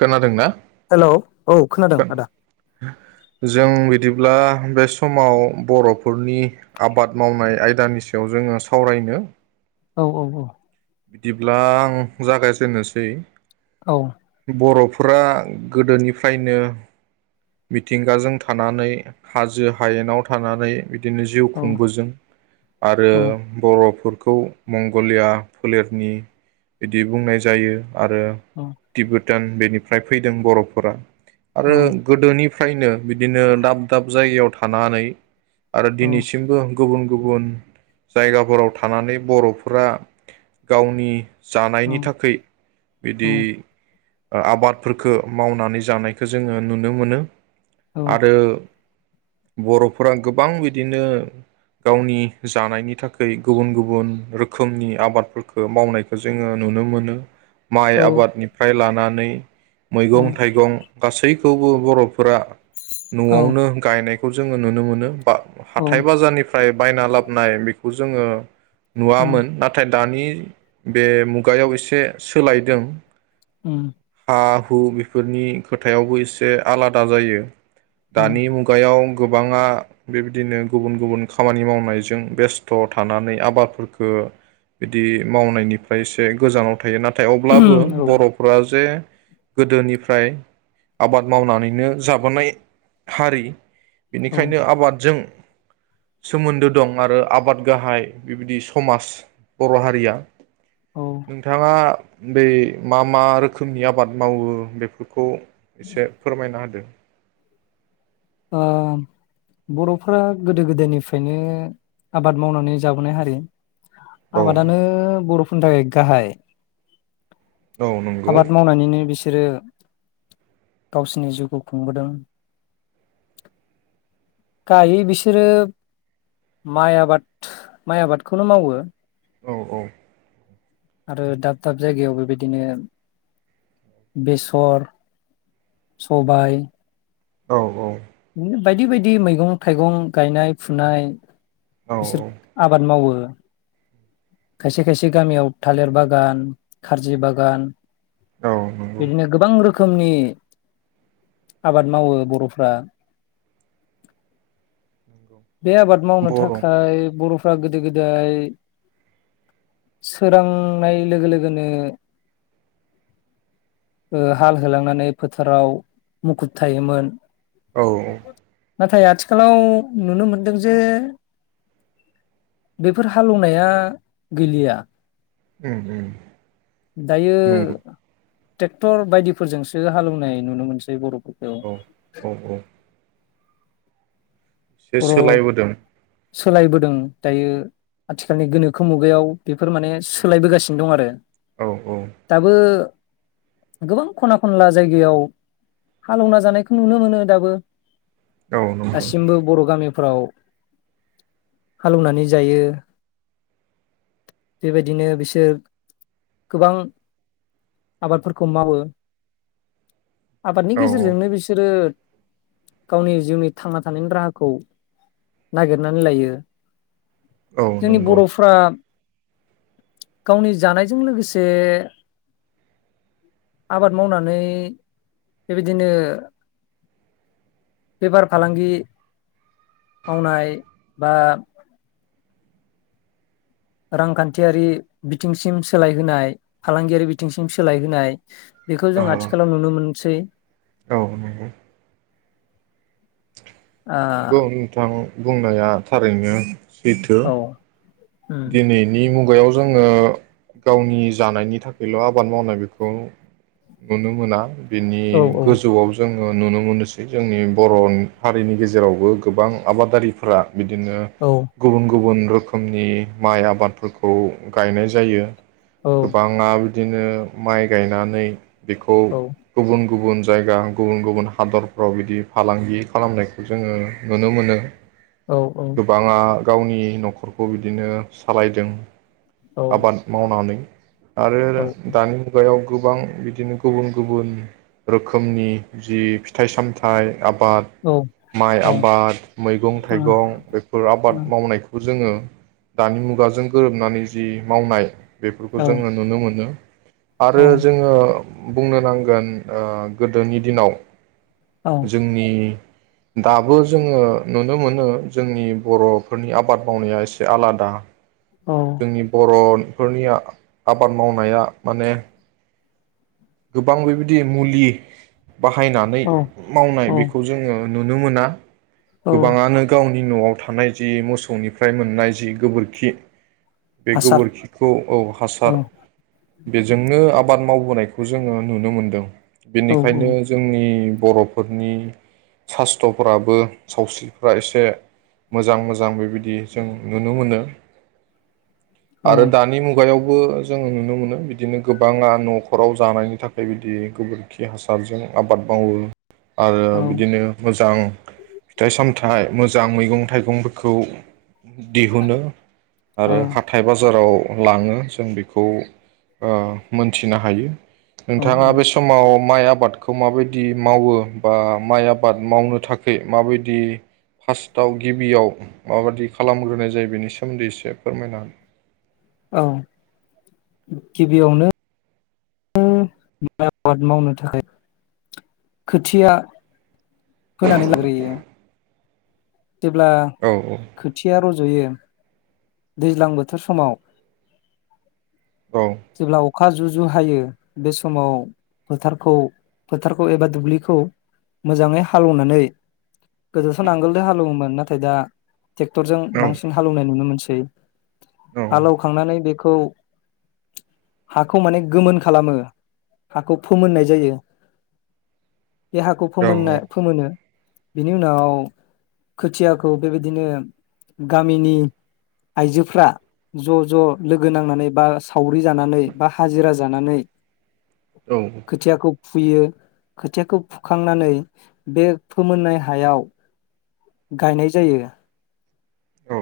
खोनादों ना हेलौ औ खोनादों आदा। जों बिदिब्ला बे समाव बर'फोरनि आबाद मावनाय आयदानि सायाव जोङो सावरायनो औ औ औ बिदिब्ला आं जागाय जेननोसै औ बर'फोरा गोदोनिफ्रायनो मिथिंगाजों थानानै हाजो हायेनाव थानानै बिदिनो जिउ औ खुंबो जों आरो औ बर'फोर खौ मंगलिया फोलेरनि बिदि बुंनाय जायो आरो औ टिबट भुटान बेनिफ्राय फैदों बर'फोरा औ आरो गोदोनि निफ्रायनो बिदिनो दाब दाब जायगायाव थानानै आरो औ दिनैसिमबो गुबुन गुबुन जायगाफोराव थानानै बर'फोरा गावनि जानायनि थाखाय बिदि आबादफोरखौ मावनानै जानायखौ जोङो नुनो मोनो आरो बर'फोरा गोबां बिदिनो गावनि जानायनि थाखाय गुबुन गुबुन रोखोमनि आबाद मावनायखौ जोङो नुनो मोनो माइ औ आबादनिफ्राय लानानै नै औ मैगं थाइगं गासैखौबो बर'फोरा औ न'आवनो गायनाय खौ जोङो नुनो मोनो। हाथाय बाजारनिफ्राय बायना लाबोनाय बेखौ जोङो। उम उम नुवामोन नाथाय दानि बे मुगायाव एसे सोलायदों उम हा हु बेफोरनि खोथायावबो एसे आलादा जायो उम दानि मुगायाव गोबाङा बेबायदिनो गुबुन गुबुन खामानि मावनायजों बेस्थ' थानानै आबादफोरखो बिदि मावनायनिफ्राय एसे गोजानाव थायो। नाथाय नाथाय अब्लाबो बर'फ्रा जे गोदोनिफ्राय आबाद मावनानैनो जाबोनाय हारि औ बेनिखायनो आबादजों सोमोन्दो दं आरो आबाद गाहाय बेबायदि समाज बर' हारिया ओ [unintelligible] नोंथाङा बै मा मा रोखोमनि आबाद मावो बेफोरखौ? एसे फोरमायना होदो? ओ बर'फोरा गोदो गोदायनिफ्रायनो आबाद मावनानै जाबोनाय हारि। औ आबादानो बर'फोरनि थाखाय गाहाय औ नंगौ आबाद मावनानैनो बिसे बिसोरो गावसिनि जिउखौ खुंबोदों गायै बिसोरो माइ आबाद माइ आबादखौनो मावो। औ औ आरो दाब दाब जायगायाव बैबायदिनो बेसर सबाय औ औ बिदिनो बायदि बायदि मैगं थाइगं गायनाय फुनाय। औ बिसोर आबाद मावो खायसे खायसे गामियाव थालिर बागान खारजि बागान औ औ नंगौ बिदिनो गोबां रोखोम खोमनि आबाद मावो बर'फ्रा बे आबाद मावनो बर' औ थाखाय बर' फ्रा गोदो गोदाय सोरांनाय लोगो लोगोनो हाल होलांनानै फोथाराव मुखुब थायोमोन। औ औ नाथाय आथिखालाव नुनो मोनदों जे बेफोर हालेवनाया गैलिया ओम ओम दायो ट्रेक्टर बायदिफोरजोंसो हालेवनाय नुनो मोनसै बर' फोरखौ औ औ औ एसे सोलायबोदों सोलायबोदों दायो आथिखालनि गोनोखो मुगायाव बेफोर माने सोलायबोगासिनो दं आरो औ दाबो गोबां खना खनला जायगायाव हालेवना जानायखौ नुनो मोनो दाबो औ नंगौ दासिमबो बर' फ्राव हालौवनानै जायो बेबायदिनो बिसोर गोबां आबादफोरखौ मावो आबादनि औ गेजेरजोंनो बिसोरो गावनि जिउनि थांना थानायनि राहा खौ नागिरनानै लायो औ जोंनि नंगौ बर'फ्रा गावनि जानायजों लोगोसे आबाद मावनानै बेबायदिनो बेफार फालांगि मावनाय बा रांखान्थियारि बिथिंसिम सोलायहोनाय फालांगियारि बिथिंसिम सोलायहोनाय बेखौ जों औ आथिखालाव नुनो मोनसै औ नंगौ नोंथां बुं बुंनाया थारैनो सैथ' ओ औ उम दिनैनि मुगायाव जोङो गावनि जानायनि थाखायल' आबाद मावनाय बेखौ नुनो मोना बिनि औ गोजौआव जों ओ नुनो मोनोसै जोंनि बर' हारिनि गेजेरावबो गोबां आबादारिफ्रा बिदिनो औ गुबुन गुबुन रोखोमनि माइ आबादफोरखौ गायनाय जायो औ गोबाङा बि बिदिनो माइ गायनानै बेखौ औ गुबुन गुबुन जायगा गुबुन गुबुन हादरफ्राव बिदि फालांगि खालामनायखौ जोङो नुनो मोनो औ औ गोबाङा गावनि न'खरखौ बिदिनो सालायदों औ आबाद मावनानै आरो दानि मुगायाव गोबां बिदिनो गुबुन गुबुन रोखोमनि जि फिथाइ सामथाइ आबाद औ माइ औ आबाद मैगं औ थाइगं बेफोर आबाद मावनायखौ जोङो दानि मुगाजों गोरोबनानै जि मावनाय बेफोरखौ औ जोङो नुनो मोनो आरो जोङो बुंनो नांगोन ओ गोदोनि दिनाव जोंनि दाबो जोङो नुनो मोनो जोंनि बर'फोरनि आबाद मावनाया एसे आलादा दा जोंनि बर' फोरनिया आबाद मावनाया माने गोबां बेबायदि मुलि बाहायनानै औ मावनाय औ बेखौ जोङो नुनो मोना औ गोबाङानो गावनि नि न'आव थानाय जि मोसौनिफ्राय मोननाय जि गोबोरखि बे हासार गोबोरखिखौ औ औ हासार बेजोंनो आबाद मावबोनायखौ खौ जोङो नुनो मोनदों औ बेनिखायनो जोंनि बर'फोरनि सास्त्रफ्राबो सावस्रिफ्रा एसे मोजां मोजां बेबायदि जों नुनो मोनो औ आरो दानि मुगायाव जो नुनो मोनो बिदिनो गोबाङा न'खराव जानायनि थाखाय बिदि गोबोरखि हासारजों आबाद मावो आरो औ बिदिनो मोजां फिथाइ सामथाइ मोजां मैगं थाइगंफोरखौ दिहुनो आरो औ हाथाय बाजाराव लाङो जों बेखौ ओ मोनथिनो हायो नोंथाङा औ बे समाव माइ आबादखौ माबायदि मावो बा माइ आबाद मावनो थाखै माबायदि फार्स्टआव गिबियाव माबायदि खालामग्रोनाय जायो बेनि सोमोन्दै एसे फोरमायनो हागोन औ गिबियावनो आबाद मावनो थाखाय खोथिया खोनादों ना ओरैयो जेब्ला हो औ औ खोथिया रज'यो दैज्लां बोथोर समाव औ जेब्ला अखा जुजु जु हायो बे समाव फोथारखौ फोथारखौ एबा दुब्लिखौ मोजाङै हालेवनानै गोदोथ' नांगोल हालेवोमोन नाथाय दा ट्रेक्टरजों बांसिन हालौनाय नुनो मोनसै सै हालौखांनानै बे खौ हाखौ माने गोमोन खालामो हाखौ फोमोननाय जायो देहाखौ औ फोमोनाय फोमोनो बिनि उनाव खोथियाखौ बेबायदिनो गामिनि आइजोफ्रा ज' ज' लोगो नांनानै बा सावरि जानानै बा हाजिरा जानानै औ खथियाखौ फुयो खोथियाखौ फुखांनानै बे फोमोननाय हायाव गायनाय जायो औ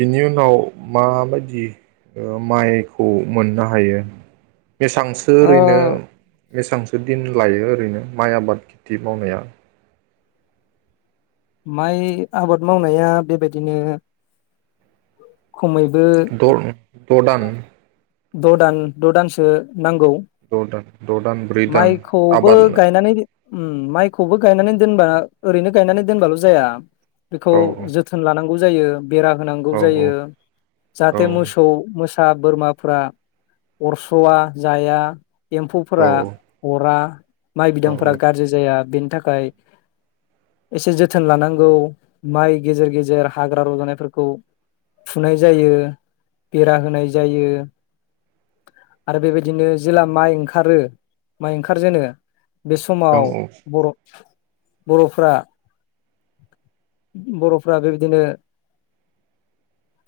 बिनि उनाव माबायदि ओ माइखौ मोननो हायो बेसांसो ओ ओरैनो बेसांसो दिन लायो ओरैनो माइ आबाद खेथि मावनाया माइ आबाद मावनाया बेबायदिनो खमैबो द दान द' दान द' दानसो नांगौ द दान द' दान ब्रै दान माइखौबो आबाद गायनानै उम माइखौबो गायनानै दोनबा ओरैनो गायनानै दोनबाल' जाया बेखौ औ जोथोन लानांगौ जायो बेरा होनांगौ औ जायो औ जाहाथे मोसौ मोसा फ्रा बोरमाफ्रा अरस'वा जाया औ एम्फौफोरा रा माइ औ बिदांफोरा गाज्रि जाया बे थाखाय एसे जोथोन लानांगौ माइ गेजेर गेजेर हाग्रा रजानायफोरखौ फुनाय जायो बेरा होनाय जायो आरो बेबायदिनो जेला माइ ओंखारो माइ ओंखारजेनो बे औ समाव बर' बर'फ्रा बर'फ्रा बेबायदिनो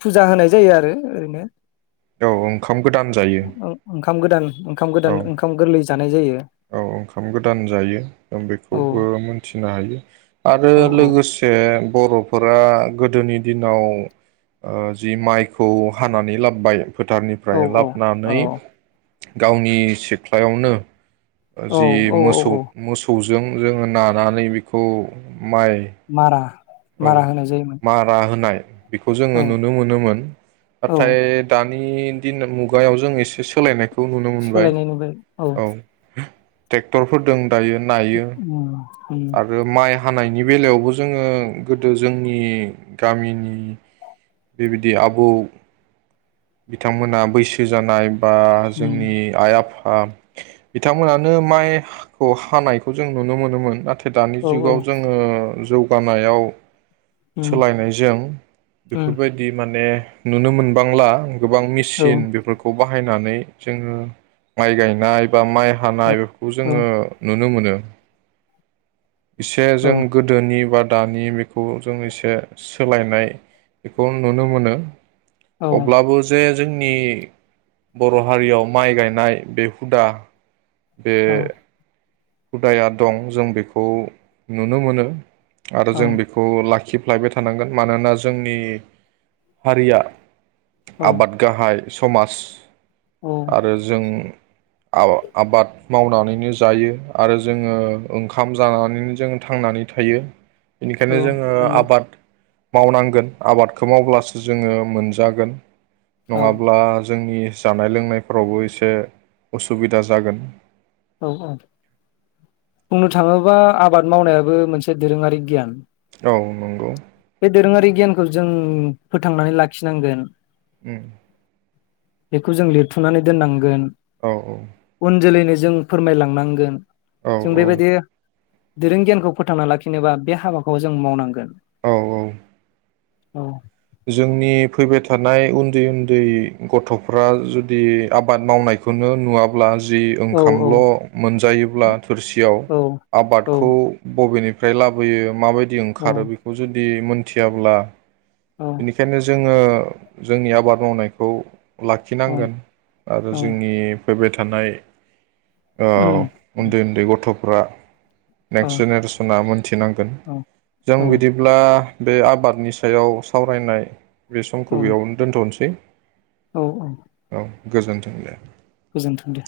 फुजा होनाय जायो आरो ओरैनो औ ओंखाम गोदाम जायो ओंखाम गोदान ओंखाम औ गोदान ओंखाम गोरलै जानाय जायो औ ओंखाम गोदान जायो औ बेखौबो मोनथिनो हायो आरो औ औ लोगोसे बर' फोरा गोदोनि दिनाव जि माइखौ हानानै लाबबाय औ फोथारनिफ्राय औ लाबानानै गावनि सिख्लायावनो औ जि औ मोसौ औ मोसौ जों जोङो नानानै बेखौ माइ मारा औ मारा होनाय जायोमोन मारा होनाय बेखौ जोङो औ नुनो मोनोमोन औ नाथाय दान नि दिन मुगायाव जों एसे सोलायनाय सोलायनाय नुबाय औ टेक्टरफोर दों दायो नायो उम उम आरो माइ हानायनि बेलायावबो जोङो गोदो जोंनि गामिनि बेबायदि आबौ बिथांमोना बैसो जानाय बा उम जोंनि आइ आफा आ बिथांमोनानो माइहा खौ हानायखौ जों नुनो मोनोमोन नाथाय दानि औ औ जुगाव जोङो जौगानायाव उम सोलायनायजों उम बेफोरबायदि माने नुनो मोनबांला गोबां औ मिसिन बेफोरखौ बा बाहायनानै जोङो माइ गायनाय बा माइ औ हानाय बेफोरखौ औ जोङो नुनो मोनो [inaudible] इसे औ जों गोदोनि बा दानि बे खौ जों इसे सोलायनाय बेखौ आं नुनो मोनो औ अब्लाबो जे जोंनि बर' हारियाव माइ गायनाय बे हुदा बे हुदाया दं जों बेखौ नुनो मोनो आरो औ जों बेखौ लाखि फ्लायबाय थानांगोन मानोना जोंनि हारिया औ आबाद गाहाय समाज औ आरो जों आव आबाद मावनानैनो जायो आरो जोङो ओंखाम जानानैनो जों थांनानै थायो बिनिखायनो औ जोङो नंगौ आबाद मावनांगोन आबादखौ मावब्लासो जोङो मोनजागोन औ नङाब्ला जोंनि जानाय लोंनायफोरावबो एसे उसुबिदा जागोन औ औ बुंनो थाङोब्ला आबाद मावनायाबो मोनसे दोरोङारि गियान औ नंगौ बे दोरोङारि गियानखौ जों फोथांनानै लाखिनांगोन उम बेखौ जों लिरथ'नानै दोननांगोन औ औ उन जोलैनो जों फोरमायलांनांगोन औ जों बेबायदि दोरों गियानखौ फोथांना लाखिनोबा बे हाबाखौ जों मावनांगोन औ औ औ जोंनि फैबाय थानाय उन्दै उन्दै गथ'फ्रा जुदि आबाद मावनायखौनो नुवाब्ला जि औ औ ओंखामल' मोनजायोब्ला थोरसियाव औ औ आबादखौ बबेनि फ्राय लाबोयो मा बायदि औ ओंखारो बेखौ जुदि थियाब्ला बेनिखायनो जोङो जोंनि आबाद मावनायखौ औ लाखिनांगोन आरो औ जोंनि फैबाय थानाय औ उम उन्दै उन्दै गथ' ब्रा औ नेक्स्ट जेनेरेसना मोनथिनांगोन औ जों बिदिब्ला बे आबादनि सायाव सावरायनाय बे समखौ औ बेयावनो दोन्थ'नोसै औ औ गोजोन्थों ले गोजोनथों दे